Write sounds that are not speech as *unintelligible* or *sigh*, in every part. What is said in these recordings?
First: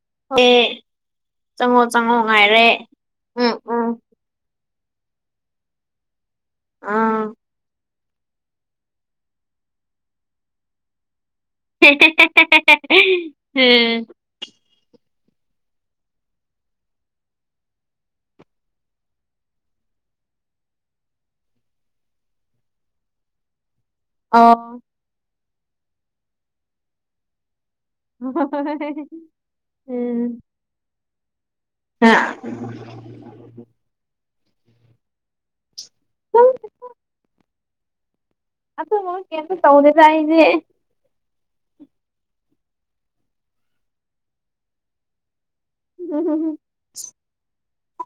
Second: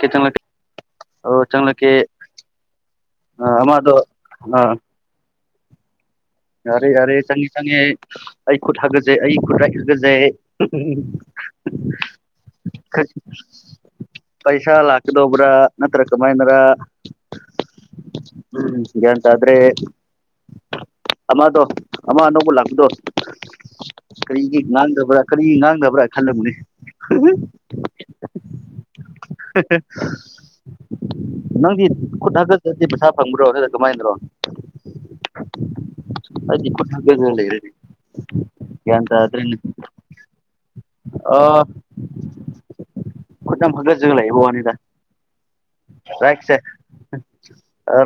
ꯀꯦ ꯆꯪꯂꯛꯀꯦ ꯑꯦ ꯑꯣ ꯆꯪꯉꯣ ꯆꯪꯂꯛꯀꯦ ꯆꯪꯉꯣ ꯉꯥꯏꯔꯦ ꯑ ꯎꯝ ꯑꯃꯗꯣ ꯎꯝ ꯑ ꯌꯥꯔꯦ ꯌꯥꯔꯦ ꯑ ꯆꯉꯦ ꯆꯉꯦ ꯑꯩ ꯈꯨꯠ ꯍꯥꯒꯖꯦ ꯑꯩ ꯈꯨꯠ꯭ꯔꯥꯏꯈꯒꯖꯦ ꯀ ꯎꯝ *unintelligible* ꯄꯩꯁꯥ ꯂꯥꯛꯀꯗꯧꯕ꯭ꯔꯥ ꯅꯠꯇ꯭ꯔ ꯀꯃꯥꯏꯅ꯭ꯔ ꯎꯝ ꯒꯥꯏꯟ ꯇꯗ꯭ꯔꯦ ꯑꯃꯗꯣ ꯑꯃ ꯑꯅꯧꯕ ꯂꯥꯛꯄꯗꯣ ꯀꯔꯤꯒꯤ ꯑꯣ ꯉꯥꯡꯗꯕ꯭ꯔꯥ ꯀꯔꯤ ꯉꯥꯡꯗꯕ꯭ꯔꯥ ꯈꯜꯂꯝꯅꯦ *unintelligible* ꯎꯝ ꯅꯪꯗꯤ ꯈꯨꯠ ꯍꯥꯒꯥꯖꯗꯤ ꯄꯩꯁꯥ ꯐꯪꯕ꯭ꯔꯣ ꯅꯠꯔꯥ ꯀꯃꯥꯏꯅ꯭ꯔꯣ ꯑꯩꯗ ꯈꯨꯠ ꯍꯥꯒꯥꯖꯔꯥ ꯂꯩꯔꯅꯤ ꯑꯁꯨꯝꯕꯒꯥ ꯀꯦꯏꯝꯇ ꯇꯦꯗꯦꯗꯥ ꯑꯩꯗ ꯑꯥ ꯈꯨꯗꯝꯝ ꯌꯥꯝ ꯍꯥꯒꯥꯖꯔ ꯂꯩꯕ ꯋ꯭ꯅꯤꯗ ꯔꯤꯒꯠꯁꯦ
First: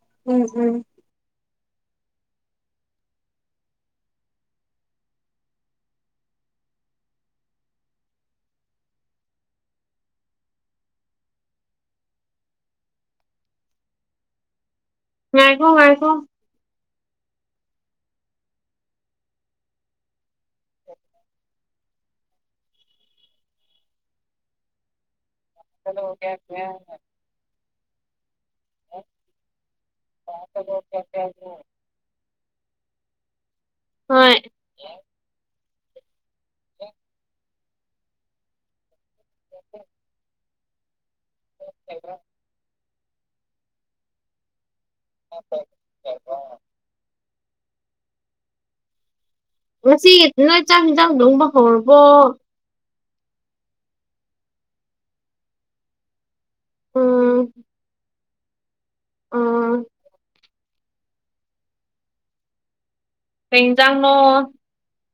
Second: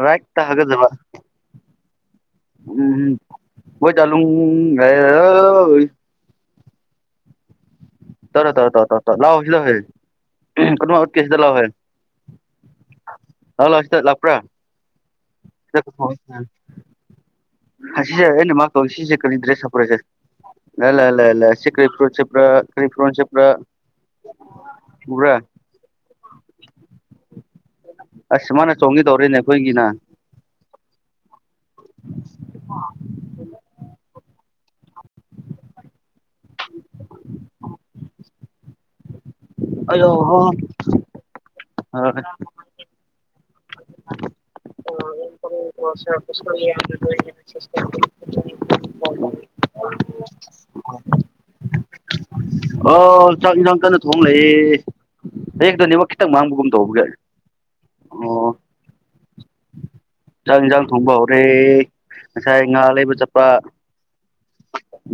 ꯔꯤꯒꯠ ꯇ ꯎꯝ ꯎꯝ ꯍꯥꯒꯖꯥꯕ ꯎꯝꯝ ꯃꯧ ꯗꯥꯂꯨꯪ *unintelligible* ꯇꯔꯣ ꯇꯧꯔꯣ ꯇꯔ ꯇꯔꯣ ꯇ ꯂꯥꯎꯑꯣ ꯁꯤꯗ ꯍꯦ ꯀ ꯎꯠꯀꯦ ꯁꯤꯗ ꯂꯥꯎꯑꯣꯋꯦ ꯂꯥꯎ ꯂꯥꯎ꯭ꯨ ꯁꯤꯗꯥ ꯂꯄ꯭ꯔꯥ ꯉꯏꯈꯣ ꯉꯥꯏꯈꯣ ꯍ ꯁꯤꯁꯦꯅꯦ ꯃꯥ ꯀꯧ ꯁꯤꯁꯦ ꯀꯏ ꯗ꯭ꯔꯦꯁ ꯍꯥꯄꯔꯦꯁꯦ ꯂꯥ ꯂ ꯂ ꯀꯥꯛ ꯁꯤ ꯀꯔꯦ ꯐꯤꯁꯦꯠꯄꯔꯥ ꯀꯔꯤ ꯐꯤꯔꯣꯂ ꯁꯦꯠꯄꯔꯥ ꯎꯕꯔꯥ ꯆꯠꯣ ꯀꯦ *unintelligible* ꯑꯁ ꯃꯥꯅ ꯆꯣꯡꯈꯤ ꯇꯧꯔꯤꯅꯦ ꯑꯩꯈꯣꯏꯒꯤꯅ *unintelligible* *inaudible* ꯍꯣꯏ *inaudible* *inaudible* ꯑꯣ ꯍ *unintelligible* *unintelligible* ꯉꯁꯤꯒꯤ ꯅꯣꯏ ꯆꯥꯛ ꯌꯦꯟꯖꯥꯡ ꯊꯣꯡꯕ ꯍꯧꯔꯕꯣ ꯑꯣ ꯆꯥꯛ ꯏꯟꯁꯥꯡ ꯀꯟꯅ ꯊꯣꯡꯉ ꯂꯩꯑꯦ *unintelligible* ꯒꯤꯗꯣ ꯅꯦꯠꯋꯥꯛ ꯈꯤꯇꯪ ꯃꯥꯡꯕꯒꯨꯝ ꯇꯧꯒꯦ ꯎꯝ ꯑꯣ ꯑꯝ ꯆꯥꯛ ꯌꯦꯟꯁꯥꯡ ꯊꯣꯡꯕ ꯍꯧꯔꯦ ꯉꯁꯥꯏ ꯉꯥ ꯂꯩꯕ ꯆꯠꯄ ꯀꯩ ꯌꯦꯟꯁꯥꯡꯅꯣ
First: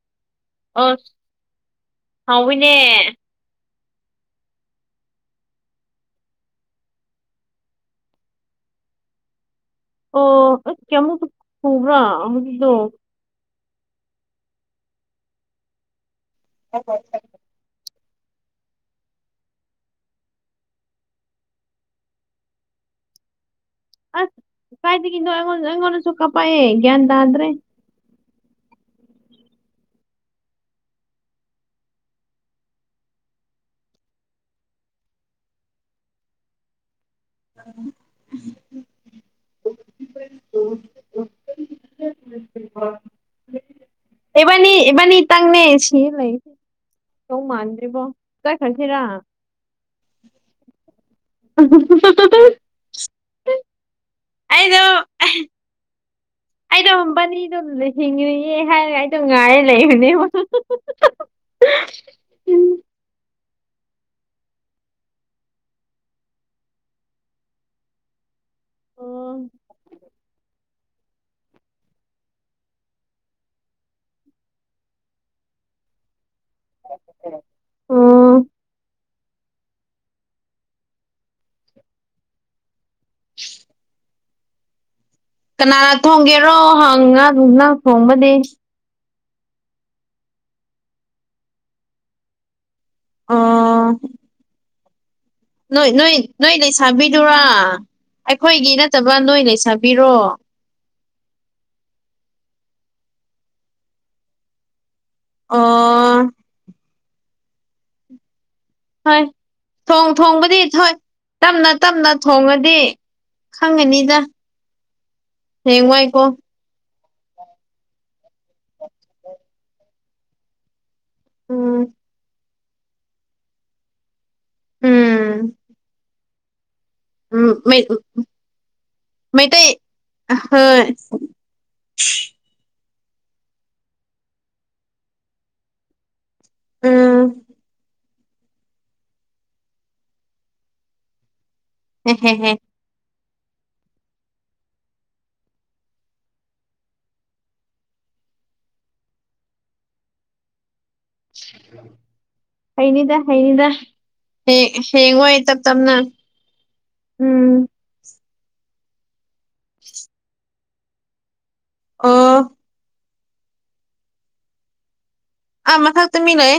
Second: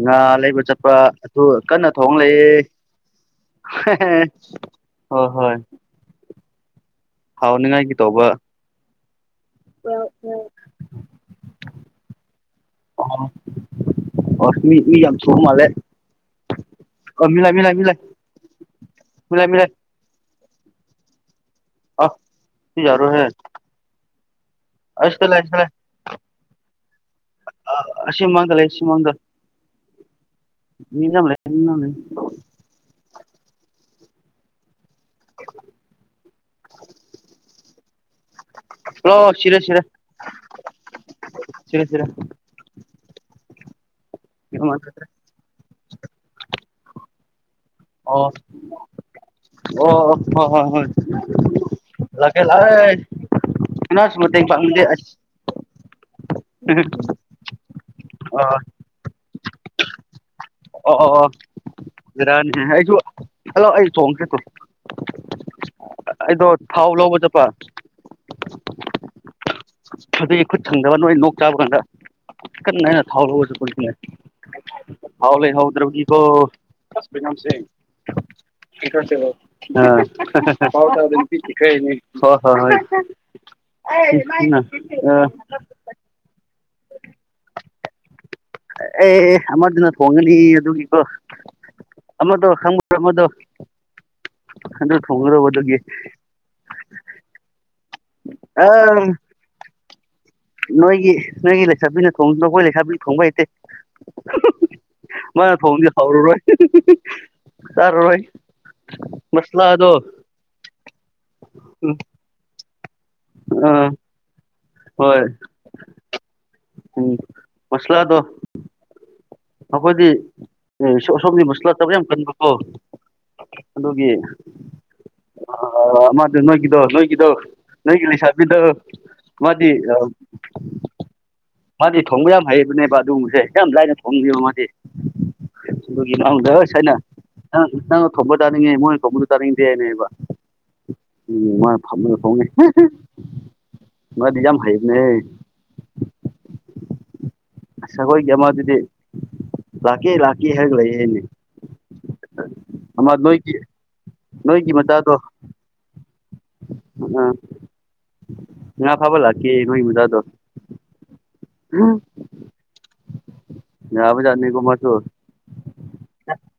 ꯉꯥ ꯂꯩꯕ ꯆꯠꯄ ꯑꯗꯨ ꯀꯟꯅ ꯊꯣꯡ ꯂꯩꯑꯦ ꯍꯥꯎꯋꯤꯅꯦ ꯍꯣꯏ ꯍꯣꯏ ꯍꯥꯎꯅꯤꯡꯉꯥꯏꯒꯤ ꯇꯧꯕ ꯑꯣ ꯑꯝ ꯀꯌꯥꯃꯨꯛ ꯄꯨꯕ꯭ꯔꯥ ꯃꯥꯔꯨꯝꯗꯣ ꯑꯁ ꯃꯤ ꯃꯤ ꯌꯥꯝ ꯁꯨ ꯃꯥꯂꯦ ꯍ ꯍ *unintelligible* ꯑ ꯃꯤꯂꯥꯢ ꯃꯤꯂꯥꯢ ꯃꯤꯂꯥꯢ ꯃꯤꯂꯥꯢ ꯃꯤꯂꯥꯢ ꯑꯁ ꯁꯤ ꯌꯥꯔꯣꯢ ꯍꯦ ꯑꯁ ꯀꯥꯏꯗꯒꯤꯅꯣ ꯁꯤꯗ ꯑꯩꯉꯣꯟ ꯂꯩ ꯑꯩꯉꯣꯟꯗꯁꯨ ꯀꯥꯥꯞꯄꯥꯛꯌꯦ ꯒ꯭ꯌꯥꯟ ꯇꯥꯗ꯭ꯔꯦ ꯑꯥ ꯁꯤꯃꯥꯡꯗ ꯂꯩ ꯁꯤꯃꯥꯡꯗ ꯃꯤ ꯃꯌꯥꯝ ꯂꯩ ꯃꯤ ꯃꯌꯥꯝ *inaudible* ꯎꯝ ꯑꯣ ꯁꯤꯔꯦ ꯁꯤꯔꯦ *inaudible* ꯁꯤꯔꯦ ꯁꯤꯔꯦ ꯑꯦꯕꯥꯅꯤ ꯏꯕꯥꯅꯤ ꯇꯪꯅꯦ ꯁꯤꯦ ꯂꯩ *unintelligible* ꯃꯥꯟꯗ ꯑꯣ ꯑꯣ ꯑꯣ ꯍꯣꯢ ꯍꯣꯢ *unintelligible* ꯀꯅꯥꯁꯨ ꯃꯇꯦꯡ ꯄꯥꯡꯅꯤꯡꯗꯦ ꯑꯁ ꯑꯩꯩꯗꯣ ꯃꯕꯥꯅꯤꯗꯣ ꯍꯤꯡꯉꯤꯌꯦ ꯑꯣ ꯍꯥꯏꯔꯒ ꯑꯩꯗꯣ ꯉꯥꯏꯔ ꯂꯩꯕꯅꯦꯕ ꯑꯣ ꯑꯣ ꯕꯦꯔꯥꯅꯤ ꯑꯩꯁꯨ ꯍꯜꯂꯣ ꯑꯩ *unintelligible* ꯑꯩꯗꯣ ꯊꯥꯎ ꯂꯧꯕ ꯆꯠꯄ ꯊꯪꯗꯕ ꯅꯣꯏ ꯅꯣꯛ ꯆꯥꯕ ꯀꯥꯟꯗ ꯀꯟꯅ ꯑꯩꯅ ꯊꯥꯎ ꯂꯧꯕ ꯆꯠꯄ ꯊꯥꯎ ꯂꯩꯍꯧ ꯗ꯭ꯔꯕꯒꯤꯀꯣ *unintelligible* ꯑꯣ *unintelligible* ꯍꯣꯏ ꯍꯣꯏ *unintelligible* ꯑꯥ ꯀꯅꯥꯅ ꯊꯣꯡꯒꯦꯔꯣ ꯍꯪ ꯉꯥ ꯅꯪ ꯊꯣꯡꯕꯗꯤ ꯑꯦ ꯑꯃꯗꯨꯅ ꯊꯣꯡꯉꯅꯤ ꯑꯗꯨꯒꯤꯀꯣ ꯑꯃꯗꯣ ꯈꯪꯕ꯭ꯔꯣ ꯑꯃꯗꯣ ꯑꯣ ꯑꯗꯨ ꯊꯣꯡꯒꯗꯕ ꯅꯣꯏ ꯅꯣꯏ ꯅꯣꯏ ꯂꯩꯁꯥꯕꯤꯗꯨꯔꯥ ꯑ ꯑꯩꯈꯣꯏꯒꯤ ꯅꯠꯇꯕ ꯅꯣꯏ ꯂꯩꯁꯥꯕꯤꯗꯣ ꯅꯣꯏꯒꯤ ꯅꯣꯏꯒꯤ ꯂꯩꯁꯥꯕꯤꯅ ꯊꯣꯡꯁꯨꯅꯣ ꯑꯩꯈꯣꯢ ꯂꯩꯁꯥꯕꯤ ꯊꯣꯡꯕ ꯍꯩꯇꯦ ꯃꯥ ꯊꯣꯡꯕꯗꯤ ꯑꯣ ꯍꯥꯎꯔꯔꯣꯏ ꯆꯥꯔꯔꯣꯢ ꯍꯣꯏ ꯊꯣꯡ ꯊꯣꯡꯕꯗꯤ ꯊꯣꯏ ꯇꯞꯅ ꯎꯝ ꯇꯞꯅ ꯊꯣꯡꯂꯗꯤ ꯑꯥ ꯈꯪꯉꯅꯤꯗ ꯍꯣꯏ ꯎꯝ ꯃꯥꯁꯂꯗꯣ *inaudible* ꯑꯩꯈꯣꯏꯗꯤ ꯑꯁꯣꯝꯒꯤ ꯃꯨꯁꯂ ꯎꯝ ꯆꯕꯥ ꯌꯥꯝ ꯀꯟꯕꯀꯣ ꯑꯗꯨꯒꯤ ꯎꯝ ꯑꯥ ꯃꯥꯗꯣ ꯅꯣꯏꯒꯤꯗꯣ ꯏꯗꯣ ꯎꯝ ꯃꯩ ꯅꯣꯏꯒꯤ ꯂꯩꯁꯕꯤꯗꯣ ꯃꯩꯇꯩ ꯃꯥꯗꯤ ꯑꯥ ꯍꯣꯏ ꯃꯥꯗꯤ ꯊꯣꯡꯕ ꯌꯥꯝ ꯍꯩꯕꯅꯦꯕ ꯑꯗꯨꯒꯨꯝꯕꯁꯦ ꯌꯥꯝ ꯂꯥꯏꯅ ꯊꯣꯡꯒꯤꯕ ꯃꯥꯗꯤ ꯎꯝ *unintelligible* ꯊꯣꯝꯕ ꯆꯥꯅꯤꯡꯉꯦ ꯃꯣꯏ ꯊꯣꯝꯕꯁꯨ ꯆꯥꯅꯤꯡꯗꯦꯅꯦꯕ ꯎꯝ ꯃꯣꯏ ꯐꯝꯂꯒꯥ ꯊꯣꯡꯉꯦ ꯍꯦꯍꯦꯍꯦ ꯃꯥꯗꯤ ꯌꯥꯝ ꯍꯩꯕꯅꯦꯍꯦ ꯁꯒꯣꯏꯒꯤ ꯑꯗꯨꯗꯤ ꯂꯥꯛꯀꯦ ꯂꯥꯛꯀꯦ ꯍꯥꯏꯔꯒꯥ ꯂꯩꯔꯦꯅꯦ *unintelligible* ꯍꯩꯅꯤꯗ ꯅꯣꯏꯒꯤ ꯍꯩꯅꯤꯗ ꯍꯦ ꯅꯣꯏꯒꯤ ꯃꯆꯥꯗꯣ ꯍꯌꯦꯡꯋꯥꯏ ꯇꯞ ꯇꯞꯅ ꯎꯝ *unintelligible* ꯉꯥ ꯐꯕ ꯂꯥꯀꯦ ꯅꯣꯏ ꯍꯨꯗꯗꯣ ꯑꯣ ꯍꯥ ꯌꯥꯕꯖꯥꯠꯅꯤ ꯀꯣ ꯃꯥꯁꯨ ꯑꯥ ꯃꯊꯛꯇꯥ ꯃꯤ ꯂꯩ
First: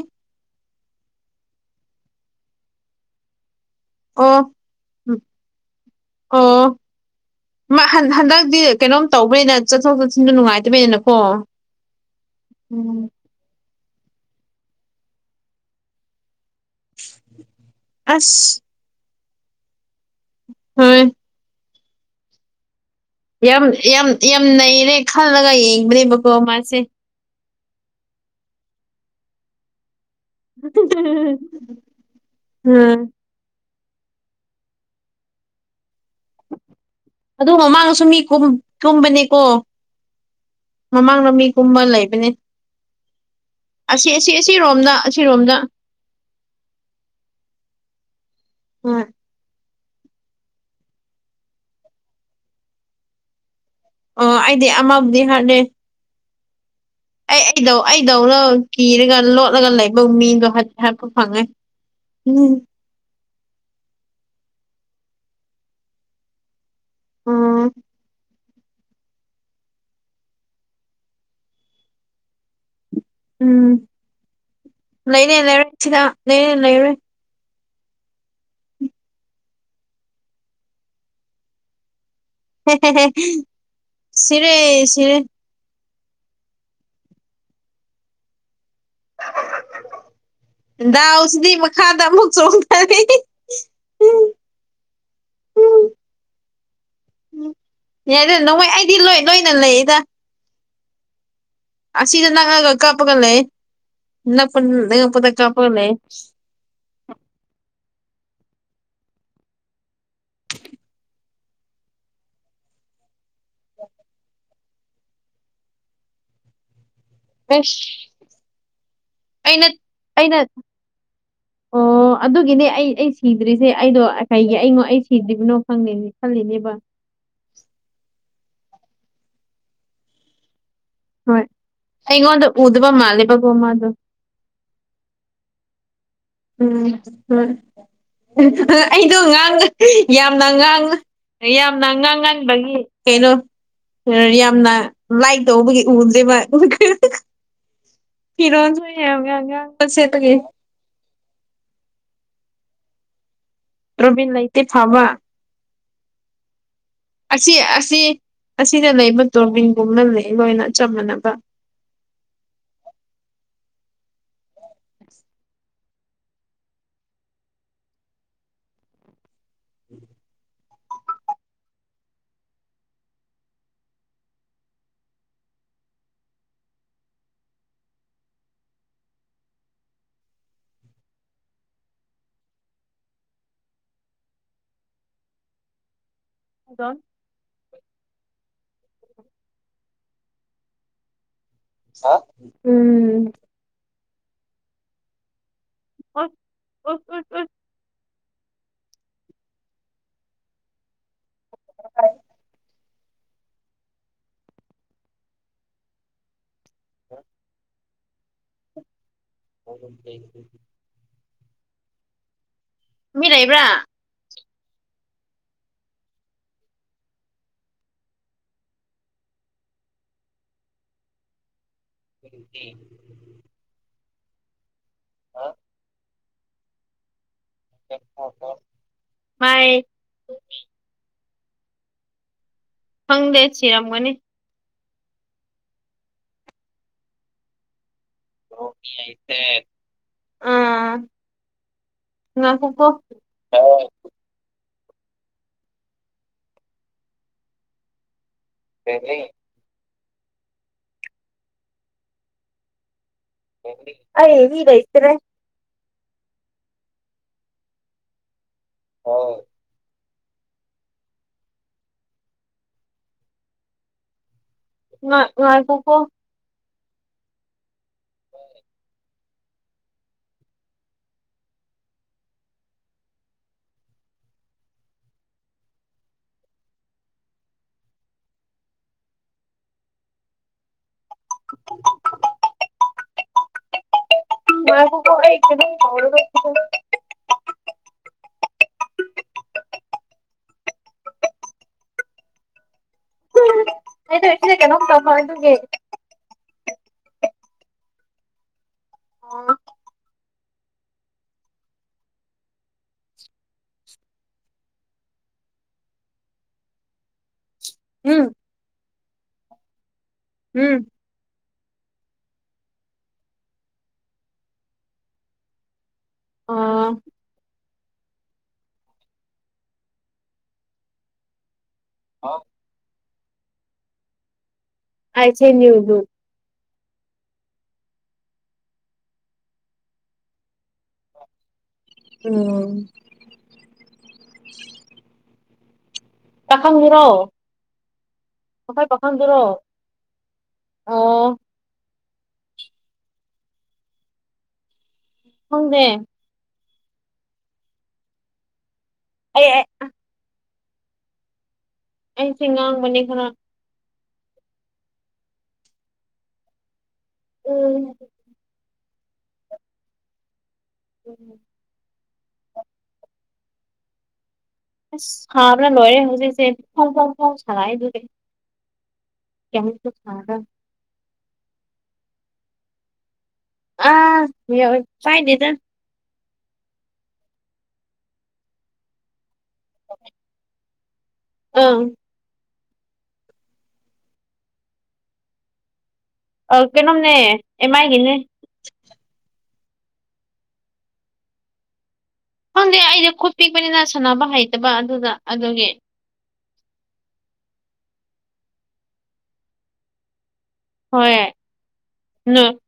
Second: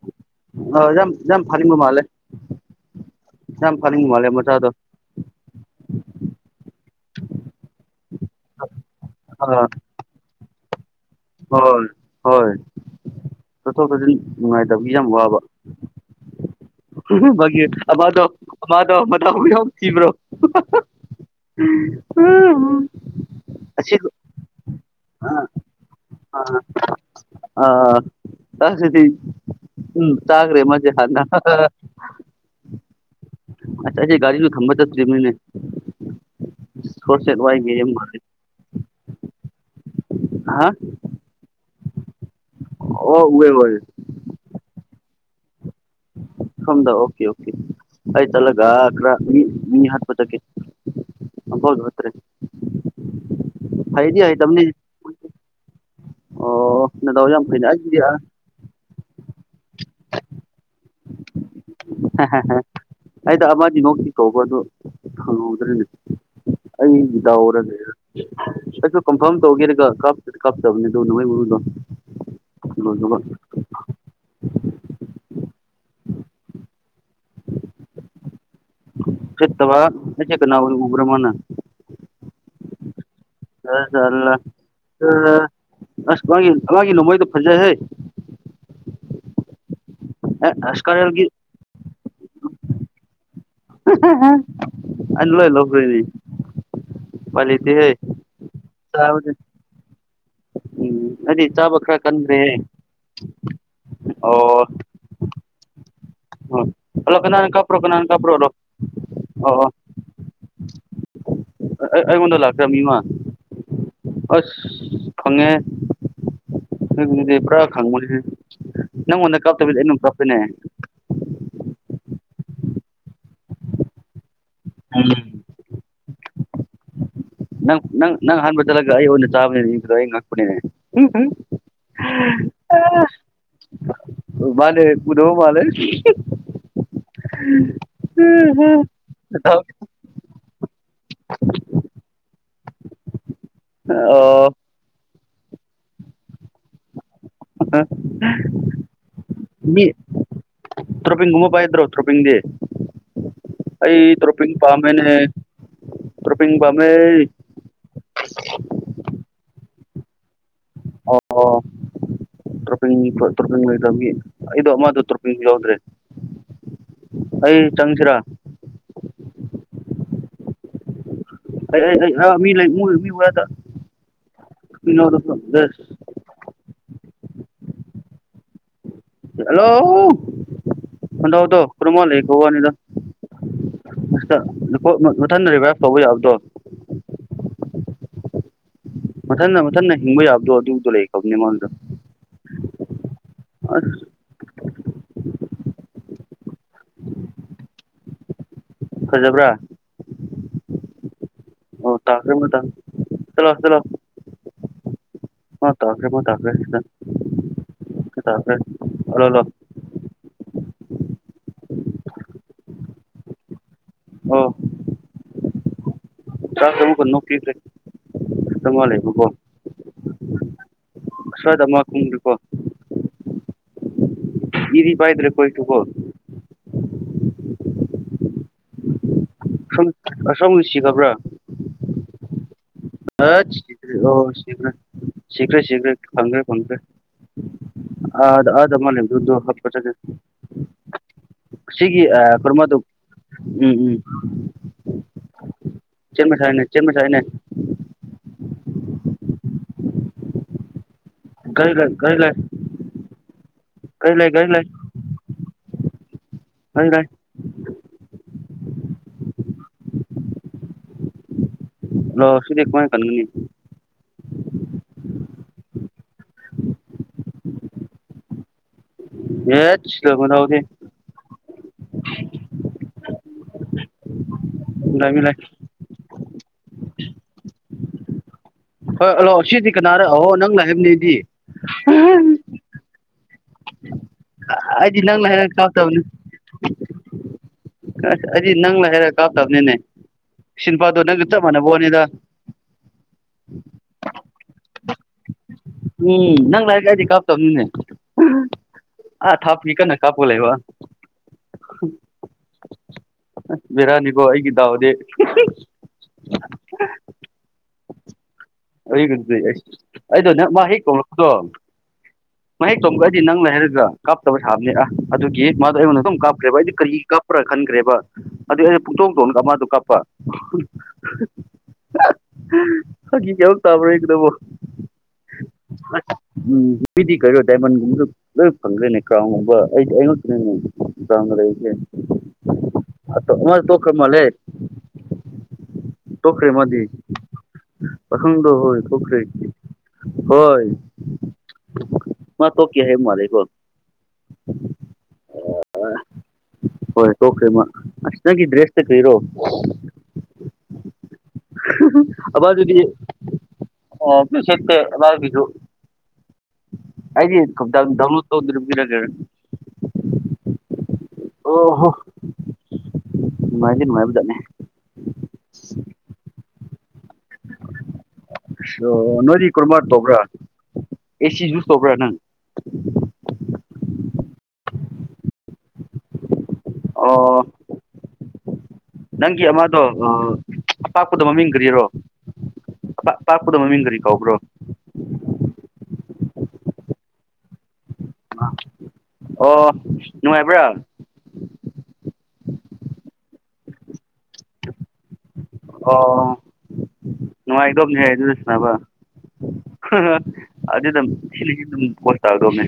ꯑꯥ ꯌꯥꯝ ꯌꯥꯝ ꯐꯥꯅꯤꯡꯕ ꯃꯥꯂꯦ ꯌꯥꯝ ꯐꯥꯅꯤꯡꯕ ꯃꯥꯜꯂꯦ ꯃꯆꯥꯥꯗꯣ ꯎꯝ ꯑꯣ ꯃꯥ ꯍꯟ ꯍꯟꯗꯛ ꯗꯤ ꯀꯩꯅꯣꯝ ꯇꯧꯕꯅꯤꯅ ꯑꯥ ꯆꯠꯊꯣꯛ ꯆꯠꯁꯤꯟꯁꯨ ꯅꯨꯡꯉꯥꯏꯇꯕꯅꯤꯅ ꯍꯣꯏ ꯍꯣꯏ ꯆꯠꯊꯣꯛ ꯆꯠꯁꯤꯟ ꯅꯨꯡꯉꯥꯏꯇꯕꯒꯤ ꯌꯥꯝ ꯋꯥꯕ ꯕꯥꯒꯤ ꯑꯃꯗꯣ ꯑꯁ ꯑꯃꯗꯣ ꯃꯊꯥꯕꯨ ꯌꯥꯎ ꯊꯤꯕ꯭ꯔꯣ ꯍꯣꯏ *unintelligible* ꯌꯥꯝ ꯑꯁꯤ ꯌꯥꯝ ꯌꯥꯝ ꯅꯩꯔꯦ ꯈꯜꯂꯒ ꯌꯦꯡꯕꯅꯦꯕꯀꯣ ꯃꯥꯁꯦ ꯑꯥ ꯅꯁꯤꯗꯤ ꯎꯝ ꯆꯥꯒ꯭ꯔꯦ ꯃꯗꯤ ꯍꯥꯟꯅ *unintelligible* ꯑꯠꯆ ꯑꯩꯗꯤ ꯒꯥꯔꯤꯖꯨ ꯊꯝꯕ ꯆꯠꯇ꯭ꯔꯤꯃꯤꯅꯦ ꯑꯗꯨ ꯃꯃꯥꯡꯗꯁꯨ ꯃꯤ ꯀꯨꯝ ꯀꯨꯝꯕꯅꯦꯀꯣ ꯍꯥ ꯃꯃꯥꯡꯗ ꯃꯤꯀꯝꯃꯥ ꯂꯩꯕꯅꯦ ꯑꯣ ꯎꯋꯦ ꯑꯣꯏ ꯑꯁꯤ ꯑꯁꯤ ꯑꯁꯤꯔꯣꯝꯗꯥ ꯑꯁꯤꯔꯣꯝꯗꯥ ꯁꯣꯝꯗꯥ ꯑꯣꯀꯦ ꯑꯣꯀꯦ ꯑꯩ ꯆꯠꯂꯒꯥ ꯎꯝ ꯈ꯭ꯔꯥ ꯃꯤ ꯃꯤ ꯍꯥꯠꯄ ꯆꯠꯀꯦ *unintelligible* ꯍꯥꯏꯗꯤ ꯑꯣ ꯍꯩꯇꯝꯅꯤ ꯑꯩꯗꯤ ꯑꯃꯕꯨꯗꯤ ꯍꯥꯠꯂꯦ ꯑꯣ ꯅꯗꯥꯎ ꯑꯩ ꯌꯥꯝ ꯐꯩꯅꯦ ꯑꯩꯗꯧ ꯑꯩꯒꯤꯗꯤ ꯑꯩꯗꯧꯅ ꯀꯤꯔꯒꯥ ꯂꯣꯠꯂꯒꯥ ꯂꯩꯕ ꯃꯤꯗꯣ ꯍꯥꯠ ꯍꯥꯠꯄ ꯐꯪꯉꯦ ꯎꯝ ꯑꯩꯗꯣ ꯑꯃꯗꯤ ꯅꯣꯛꯇꯤ ꯀꯧꯕ ꯑꯗꯨ ꯐꯪꯍꯧꯗ꯭ꯔꯦꯅꯦ ꯑꯩ ꯑꯣ ꯗꯧꯔꯥꯒꯦ *inaudible* ꯑꯩꯁꯨ ꯀꯟꯐꯥꯝ ꯇꯧꯒꯦꯔꯥꯒ ꯀꯥꯞ ꯀꯥꯞꯇꯕꯅꯦ ꯑꯗꯨ ꯅꯣꯡꯃꯩ ꯃꯔꯨꯗꯣ *unintelligible* ꯎꯝ ꯂꯩꯔꯦ ꯂꯩꯔꯦ ꯁꯤꯗꯥ ꯂꯩꯔꯦ ꯂꯩꯔꯦ ꯁꯤꯠꯇꯥꯕ ꯑꯩꯁꯦ ꯀꯅꯥ ꯑꯣꯏ ꯎꯕ꯭ꯔꯥ ꯃꯥꯅ *unintelligible* ꯁꯤꯔꯦ ꯁꯤꯔꯦ *unintelligible* ꯑꯁ ꯃꯥꯒꯤ ꯃꯥꯒꯤ ꯅꯣꯡꯃꯩꯗꯨ ꯐꯖꯩꯍꯦ ꯑꯁ ꯀꯔꯦꯜꯒꯤ ꯗꯥꯎꯁꯤꯗꯤ ꯃꯈꯥꯗ ꯑꯃꯨꯛ ꯆꯣꯡꯗꯥꯔꯦꯍꯦ ꯑꯩꯅ ꯂꯣꯏ ꯂꯧꯒ꯭ꯔꯥꯅꯤ ꯎꯝ ꯌꯥꯏꯗ ꯅꯣꯡꯃꯩ ꯑꯩꯗꯤ ꯂꯣꯏ ꯂꯣꯏꯅ ꯂꯩꯗ ꯎꯝ ꯑꯩꯗꯤ ꯆꯥꯕꯛ ꯑꯁꯤꯗꯥ ꯅꯪꯉꯑꯒꯥ ꯀꯥꯞꯄꯒꯥ ꯂꯩ ꯅꯛꯄꯟ ꯑꯅꯛꯄꯗꯥ ꯀꯥꯞꯄꯒꯥ ꯂꯩ ꯑꯣ ꯍꯜꯂꯣ ꯀꯅꯥꯅ ꯀꯄ꯭ꯔꯣ ꯀꯅꯥꯅ ꯀꯄ꯭ꯔꯣ ꯔꯣ ꯑꯣ ꯑꯥ ꯑꯥ ꯑꯩꯉꯣꯟꯗꯥ ꯂꯥꯛꯈ꯭ꯔꯦ ꯃꯤ ꯑꯃ ꯑꯁ ꯈꯪꯉꯦ ꯅꯪꯖꯤꯗꯤ ꯄꯨꯔꯥ ꯑꯁ ꯈꯪꯕꯅꯦꯍꯦ ꯑꯩꯅ ꯑꯩꯅ ꯑꯣ ꯑꯗꯨꯒꯤꯅꯦ ꯑꯩ ꯑꯩ ꯁꯤꯗ꯭ꯔꯤꯁꯦ ꯑꯩꯗꯣ ꯀꯩꯒꯤ ꯑꯩꯉꯣ ꯑꯩ ꯁꯤꯗ꯭ꯔꯤꯕꯅꯣ ꯈꯪꯗꯦ ꯈꯜꯂꯤꯅꯦꯕ ꯅꯪ ꯅꯪ ꯅꯪ ꯍꯥꯟꯕ ꯆꯠꯂꯒ ꯑꯩ ꯑꯣꯏꯅꯥ ꯆꯥꯕ ꯅꯨꯃꯤꯠꯇꯣ ꯑꯩ ꯉꯛꯄꯅꯦ ꯍꯣꯏ ꯑꯩꯉꯣꯟꯗ ꯎꯗꯕ ꯃꯥꯂꯤꯕꯒꯨꯝ ꯃꯗꯣ ꯃꯥꯅꯦ ꯎꯗꯕꯥ ꯃꯥꯜꯂꯦ ꯎꯝ ꯎꯝ ꯑꯩꯗꯣ ꯉꯥꯡ ꯌꯥꯝꯅꯥ ꯉꯥꯡ ꯌꯥꯝꯅ ꯉꯥꯡꯍꯟꯕꯒꯤ ꯀꯩꯅꯣ *inaudible* ꯌꯥꯝꯅ ꯂꯥꯏꯛ ꯇꯧꯕꯒꯤ ꯎꯗꯦꯕ ꯐꯤꯔꯣꯟ ꯁꯨ ꯌꯥꯝꯅꯥ ꯉꯥꯡꯕ ꯁꯦꯠꯄꯒꯤ ꯇ꯭ꯔꯣꯄꯤꯟ ꯒꯨꯝꯕ ꯄꯥꯏꯗ꯭ꯔꯣ ꯇ꯭ꯔꯣꯄꯤꯟꯗꯤ ꯑꯩ ꯇꯣꯔꯕꯤꯟ ꯇ꯭ꯔꯣꯄꯤꯟ ꯂꯩꯇꯦ ꯐꯕ ꯄꯥꯝꯃꯦꯅꯦ ꯇ꯭ꯔꯣꯄꯤꯟ ꯄꯥꯝꯃꯦ ꯑꯁꯤ ꯑꯁꯤ ꯑꯁꯤꯗ ꯂꯩꯕ ꯇꯣꯔꯕꯤꯟꯒꯨꯝꯅ ꯂꯩ ꯂꯣꯏꯅ ꯆꯞ ꯃꯥꯟꯅꯕ ꯑꯣ ꯇ꯭ꯔꯣꯄꯤꯟ *unintelligible* ꯇ꯭ꯔꯣꯄꯤꯟ ꯂꯩꯗꯕ ꯃꯤ ꯑꯩꯗꯣ ꯃꯥꯗꯣ ꯇ꯭ꯔꯣꯄꯤꯟ ꯌꯥꯎꯗ꯭ꯔꯦ ꯑꯩ ꯆꯪꯁꯤꯔꯥ *inaudible* ꯑꯩ ꯑꯩ ꯑꯩ ꯑꯥ ꯃꯤ ꯂꯩ ꯃꯨꯔ ꯃꯤꯗ *unintelligible* ꯍꯜꯂꯣ ꯍꯂꯣꯗꯣ ꯈꯨꯝꯃꯒꯥ ꯂꯩ ꯋꯥꯅꯤꯗ ꯃꯊꯟ ꯔꯤꯚꯥꯏꯞ ꯇꯧꯕ ꯌꯥꯕꯗꯣ ꯑꯗꯣ *unintelligible* ꯃꯊꯟ ꯃꯊꯟ ꯍꯤꯡꯕ ꯌꯥꯕꯗꯣ ꯑꯗꯨꯗꯣ ꯂꯩꯈ꯭ꯔꯕꯅꯦ ꯃꯉꯣꯟꯗ ꯎꯝ ꯑꯁ ꯑꯣꯏꯠ ꯑꯣꯏꯠ ꯑꯣꯢꯠ ꯑꯣꯏꯠ ꯐꯖꯕ꯭ꯔꯥ ꯎꯝ ꯇꯥꯈꯔꯦ ꯃꯥꯇꯝ ꯆꯠꯂꯣ ꯆꯠꯂꯣ ꯍ ꯇꯥꯈ꯭ꯔꯦ ꯄꯨꯡ ꯇꯥꯈꯔꯦ ꯅꯪ ꯁꯤꯗ ꯇꯥꯈꯔꯦ ꯍꯜꯂꯣꯂꯣ ꯑ *unintelligible* ꯃꯤ ꯂꯩꯕꯔꯥ ꯑ ꯆꯥꯇꯔꯨꯛ ꯀꯨꯟꯃꯨꯛ ꯄꯤꯈ꯭ꯔꯦ ꯈꯤꯛꯇꯪ ꯋꯥꯠꯂꯦꯕꯥꯀꯣ ꯁꯋꯥꯗ ꯃ *unintelligible* ꯀꯣ *unintelligible* ꯗꯤ ꯄꯥꯏꯗ꯭ꯔꯦ ꯈꯣꯏꯁꯨ ꯀꯣ *unintelligible* ꯃꯥꯏ ꯈꯪ ꯃꯁꯛ ꯅꯨꯡꯁꯤꯗꯕꯥꯔ ꯈꯪꯗꯦ ꯍꯁ ꯁꯤ꯭ꯔꯦ ꯁꯤꯔꯝꯒꯅꯤ ꯑꯣ ꯁꯤꯈ꯭ꯔꯦ ꯁꯤꯈ꯭ꯔꯦ ꯁꯤꯈ꯭ꯔꯦ ꯐꯪꯈ꯭ꯔꯦ ꯐꯪꯈ꯭ꯔꯦ ꯑꯗ ꯑꯗ ꯑꯃꯥ ꯂꯩꯕꯥ ꯑꯗꯨꯗꯨ ꯍꯥꯠꯄꯥ ꯆꯠꯂꯤ ꯑꯥ ꯁꯤꯒꯤ ꯑ ꯀꯔꯤ ꯃꯗꯨ ꯉꯥꯏꯈꯣꯀꯣ ꯎꯝ ꯎꯝ ꯆꯦꯟꯕꯁꯥꯏꯅꯦ ꯆꯦꯟꯕꯁꯥꯏꯅꯦ *unintelligible* ꯀꯥꯏ ꯂꯩ ꯀꯥꯏ ꯂꯩ ꯒꯥꯔꯤ ꯂꯩ ꯑꯩ ꯒꯥꯔꯤ ꯃꯤ ꯂꯩꯇꯔꯦ ꯈꯪꯗꯦ ꯍꯥꯎ ꯍꯜꯂꯦ ꯁꯤꯗꯤ ꯑꯩꯈꯣꯏꯅ ꯀꯟꯒꯅꯤ ꯉꯥꯏ ꯉꯥꯏ ꯈꯣꯀꯣ ꯍꯣꯏ *unintelligible* *unintelligible* ꯍꯣꯏ ꯍꯜꯂꯣ ꯁꯤꯗꯤ ꯀꯅꯥꯔꯅꯣ ꯍꯣ ꯅꯪ ꯍꯥꯏꯕꯅꯦꯗꯤ ꯑꯩꯗꯤ ꯉꯥꯏꯈꯣꯀꯣ ꯅꯪꯅ ꯑꯩ ꯍꯥꯏꯔ ꯆꯥ ꯀꯩꯅꯣꯝ ꯇꯥꯕꯅꯤ ꯇꯧꯔꯒ ꯑꯁ ꯑꯩꯗꯤ ꯅꯪꯅ ꯍꯥꯏꯔꯒ ꯀꯥꯞꯇꯕꯅꯤꯅꯦ ꯑꯁꯤ ꯅꯨꯄꯥꯗꯣ ꯅꯪꯒ ꯆꯞ ꯃꯥꯟꯅꯕꯣꯅꯤꯗ ꯑꯩꯗꯣ ꯑꯁꯤꯗ ꯀꯩꯅꯣꯝ ꯇꯧꯕ ꯑꯗꯨꯒꯤ ꯎꯝ ꯅꯪ ꯂꯥꯏꯔꯗꯤ ꯀꯥꯞꯇꯕꯅꯤꯅꯦ ꯑꯥ ꯊꯥꯞꯅꯤ ꯀꯟꯅ ꯀꯥꯞ ꯀꯩꯕꯥ ꯚꯦꯔꯥꯅꯤꯀꯣ ꯑꯩꯒꯤ ꯗꯥꯎꯗꯤ ꯎꯝ ꯑꯩ ꯑꯗꯨꯗꯤ ꯑꯩ ꯑꯩꯗꯣ ꯅꯪ ꯃꯥ ꯍꯦꯛ ꯎꯝ ꯀꯧꯂꯛꯄꯗꯣ ꯃꯥ ꯍꯦꯛ ꯇꯣꯡꯕꯒ ꯑꯩꯗꯤ ꯅꯪ ꯂꯩ ꯍꯥꯏꯔꯒ ꯀꯥꯞꯇꯕ ꯁꯥꯕꯅꯦ ꯑ ꯑꯗꯨꯒꯤ ꯃꯥꯗꯣ ꯑꯩꯉꯣꯟꯗ ꯗꯨꯝ ꯀꯥꯞꯈ꯭ꯔꯦꯕ ꯑꯩꯗꯤ ꯑꯥ ꯀꯔꯤꯒꯤ ꯀꯥꯞꯄ꯭ꯔꯥ ꯈꯟꯈ꯭ꯔꯦꯕ ꯑꯗꯨꯩ ꯑꯩ ꯄꯨꯇꯧ ꯇꯧꯒ ꯃꯥꯗꯣ ꯀꯥꯞꯄ ꯑꯣ ꯀꯦꯝ ꯇꯧꯔꯔꯣꯏꯗꯨꯕꯨ *unintelligible* ꯎꯝ ꯗꯤ ꯀꯔ ꯗꯥꯏꯃꯣꯟꯒꯨꯝꯕꯗꯣ ꯂꯣꯏ ꯐꯪꯒ꯭ꯔꯦꯅꯦ ꯀꯥꯟꯎꯗꯣ ꯑꯩ ꯑꯩꯗꯤ ꯑꯩꯉꯣꯟꯗꯅꯤꯅꯦꯗ ꯀꯥꯎꯟꯗ ꯂꯩꯁꯦ ꯎꯝ ꯑꯗꯣ ꯃꯥ ꯇꯣꯛꯈ꯭ꯔ ꯃꯥꯜꯂꯦ ꯇꯣꯛꯈ꯭ꯔꯦ ꯃꯥꯗꯤ ꯄꯥꯈꯪꯗꯨꯔꯣ *unintelligible* ꯑꯩꯈꯣꯏ ꯄꯥꯈꯪꯗꯨꯔꯣ ꯑꯣ ꯃꯥ ꯇꯣꯛꯀꯦ ꯍꯥꯏꯕ ꯃꯥꯜꯂꯦꯀꯣ ꯈꯪꯗꯦ ꯍꯣꯏ ꯇꯣꯛꯈ꯭ꯔꯦ ꯃꯥ ꯑꯁ ꯅꯪꯗꯤ ꯕ꯭ꯔꯦꯁ ꯆꯠꯇꯣꯏꯔꯣ ꯑꯩ ꯑꯩ ꯑ ꯑꯩꯁꯦ ꯑꯗꯨꯗꯤ ꯉꯥꯡꯕꯅꯦ ꯈꯔ ꯑꯣ ꯅꯁꯛꯀ ꯑꯗꯥꯏꯗꯨꯁꯨ ꯑꯩꯒꯤ ꯎꯝ ꯀꯣꯡꯇꯥꯡ ꯗꯥꯎꯟꯂꯣꯗ ꯇꯧꯗ꯭ꯔꯤꯕꯅꯤꯅꯅꯦ ꯑꯣ ꯍꯣ ꯅꯨꯡꯉꯥꯏꯗꯤ ꯅꯨꯡꯉꯥꯏꯕꯖꯥꯠꯅꯦ ꯑꯁ ꯁꯥꯕꯅ ꯂꯣꯏꯔꯦ ꯍꯧꯖꯤꯛꯁꯦ ꯐꯣꯡ ꯁꯥꯔꯛꯑꯦ ꯑꯗꯨꯒꯤ ꯑꯣ ꯅꯣꯏꯗꯤ ꯀꯔꯃꯥꯏ ꯀꯌꯥꯃꯨꯛꯁꯨ ꯇꯧꯕ꯭ꯔꯥ ꯁꯥꯕ꯭ꯔꯥ ꯑꯦꯁꯤ ꯌꯨꯁ ꯇꯧꯕ꯭ꯔꯥ ꯅꯪ ꯑꯥ *unintelligible* ꯑꯣ ꯅꯪꯒꯤ ꯑꯃꯗꯣ ꯑꯄꯥꯛꯄꯗꯣ ꯃꯃꯤꯡ ꯑꯥ ꯀ꯭ꯔꯤꯔꯣ ꯑꯄꯥꯛꯄꯗ ꯃꯃꯤꯡ ꯀꯔꯤ ꯀꯧꯕꯕ꯭ꯔꯣ ꯑ ꯀꯩꯅꯣꯝꯅꯦ ꯑꯦꯝꯃꯥꯏꯒꯤ ꯑꯣ ꯅꯨꯡꯉꯥꯏꯕ꯭ꯔꯥ ꯈꯪꯗꯦ ꯑꯩꯗꯤ ꯈꯨꯠ ꯄꯤꯛꯄꯅꯤꯅ ꯁꯥꯟꯅꯕ ꯍꯩꯇꯕ ꯑꯗꯨꯗ ꯑꯗꯨꯒꯤ ꯑꯣ ꯅꯨꯡꯉꯥꯏꯗꯧꯕꯅꯦꯍꯦ ꯑꯗꯨꯗꯣ ꯁꯥꯟꯅꯕ ꯑꯗꯨ ꯑꯗꯨꯝ ꯍꯣꯏ ꯁꯤꯜꯂꯤ ꯑꯗꯨꯝ ꯄꯣꯁ ꯅꯣ ꯇꯥꯗꯧꯅꯦ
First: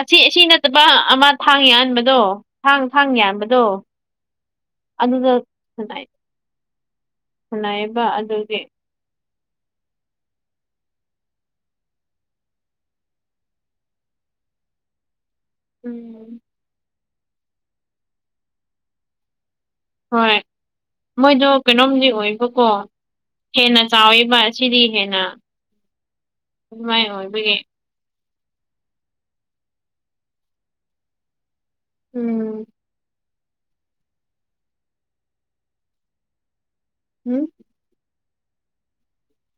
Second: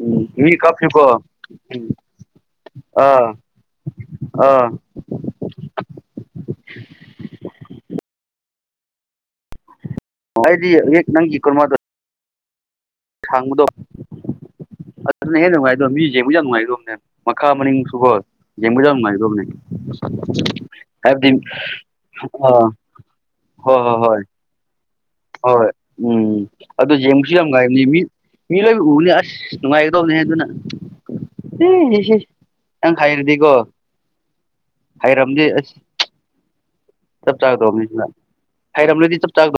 ꯑꯁꯤ ꯁꯤ ꯅꯠꯇꯕ ꯑꯃ ꯊꯥꯡꯅ ꯌꯥꯟꯕꯗꯣ ꯊꯥꯡ ꯊꯥꯡꯅ ꯑꯥ ꯌꯥꯟꯕꯗꯣ ꯑꯥ ꯑꯗꯨꯗꯠ *unintelligible* ꯈꯨꯟꯅꯥꯏꯌꯦꯕ ꯑꯗꯨꯗꯤ ꯑꯣ ꯑꯩꯗꯤ ꯌꯦꯛ ꯅꯪꯒꯤ ꯈꯣꯔꯃꯗꯣ ꯁꯥꯡꯕꯗꯣ ꯑꯗꯨꯅ ꯍꯦꯟꯅ ꯅꯨꯡꯉꯥꯏꯗꯣ ꯃꯤ ꯌꯦꯡꯕꯁꯨ ꯎꯝ ꯌꯥꯝ ꯅꯨꯡꯉꯥꯏꯗ꯭ꯔꯣꯝꯅꯦ ꯃꯈꯥ ꯃꯅꯤꯡꯁꯨꯀꯣ ꯌꯦꯡꯕ ꯌꯝ ꯅꯨꯡꯉꯣꯏ ꯒꯗꯧꯕꯅꯦ ꯍꯣꯏ ꯃꯣꯏꯗꯣ ꯀꯩꯅꯣꯝꯗꯤ ꯑꯣꯏꯕꯀꯣ ꯑꯥ ꯍꯣꯏ ꯍꯦꯟꯅ ꯍꯣꯏ ꯆꯥꯎꯋꯦ ꯍꯣꯏ ꯏꯕꯥꯏ ꯁꯤꯔꯤ ꯍꯦꯟꯅ ꯍꯣꯏ ꯎꯝ ꯑꯗꯣ ꯑꯗꯨꯃꯥꯏ ꯌꯦꯡꯕꯁꯨ ꯌꯥꯝ ꯑꯣꯏꯕꯒꯤ ꯅꯨꯡꯉꯥꯏꯕꯅꯤ ꯃꯤꯠ ꯃꯤ ꯂꯣꯏ ꯎꯒꯅꯤ ꯑꯁ ꯅꯨꯡꯉꯥꯏꯒꯗꯧꯅꯦ ꯍꯦ ꯑꯗꯨꯅ ꯎꯝ *unintelligible* ꯅꯪ ꯍꯥꯏꯔꯗꯤꯀꯣ ꯍꯥꯏꯔꯝꯗꯤ ꯑꯁ ꯆꯞ ꯎꯝ ꯆꯥꯒꯗꯧꯕꯅꯤ ꯁꯤꯅ ꯍꯥꯏꯔꯝꯂꯗꯤ ꯆꯞ ꯆꯥ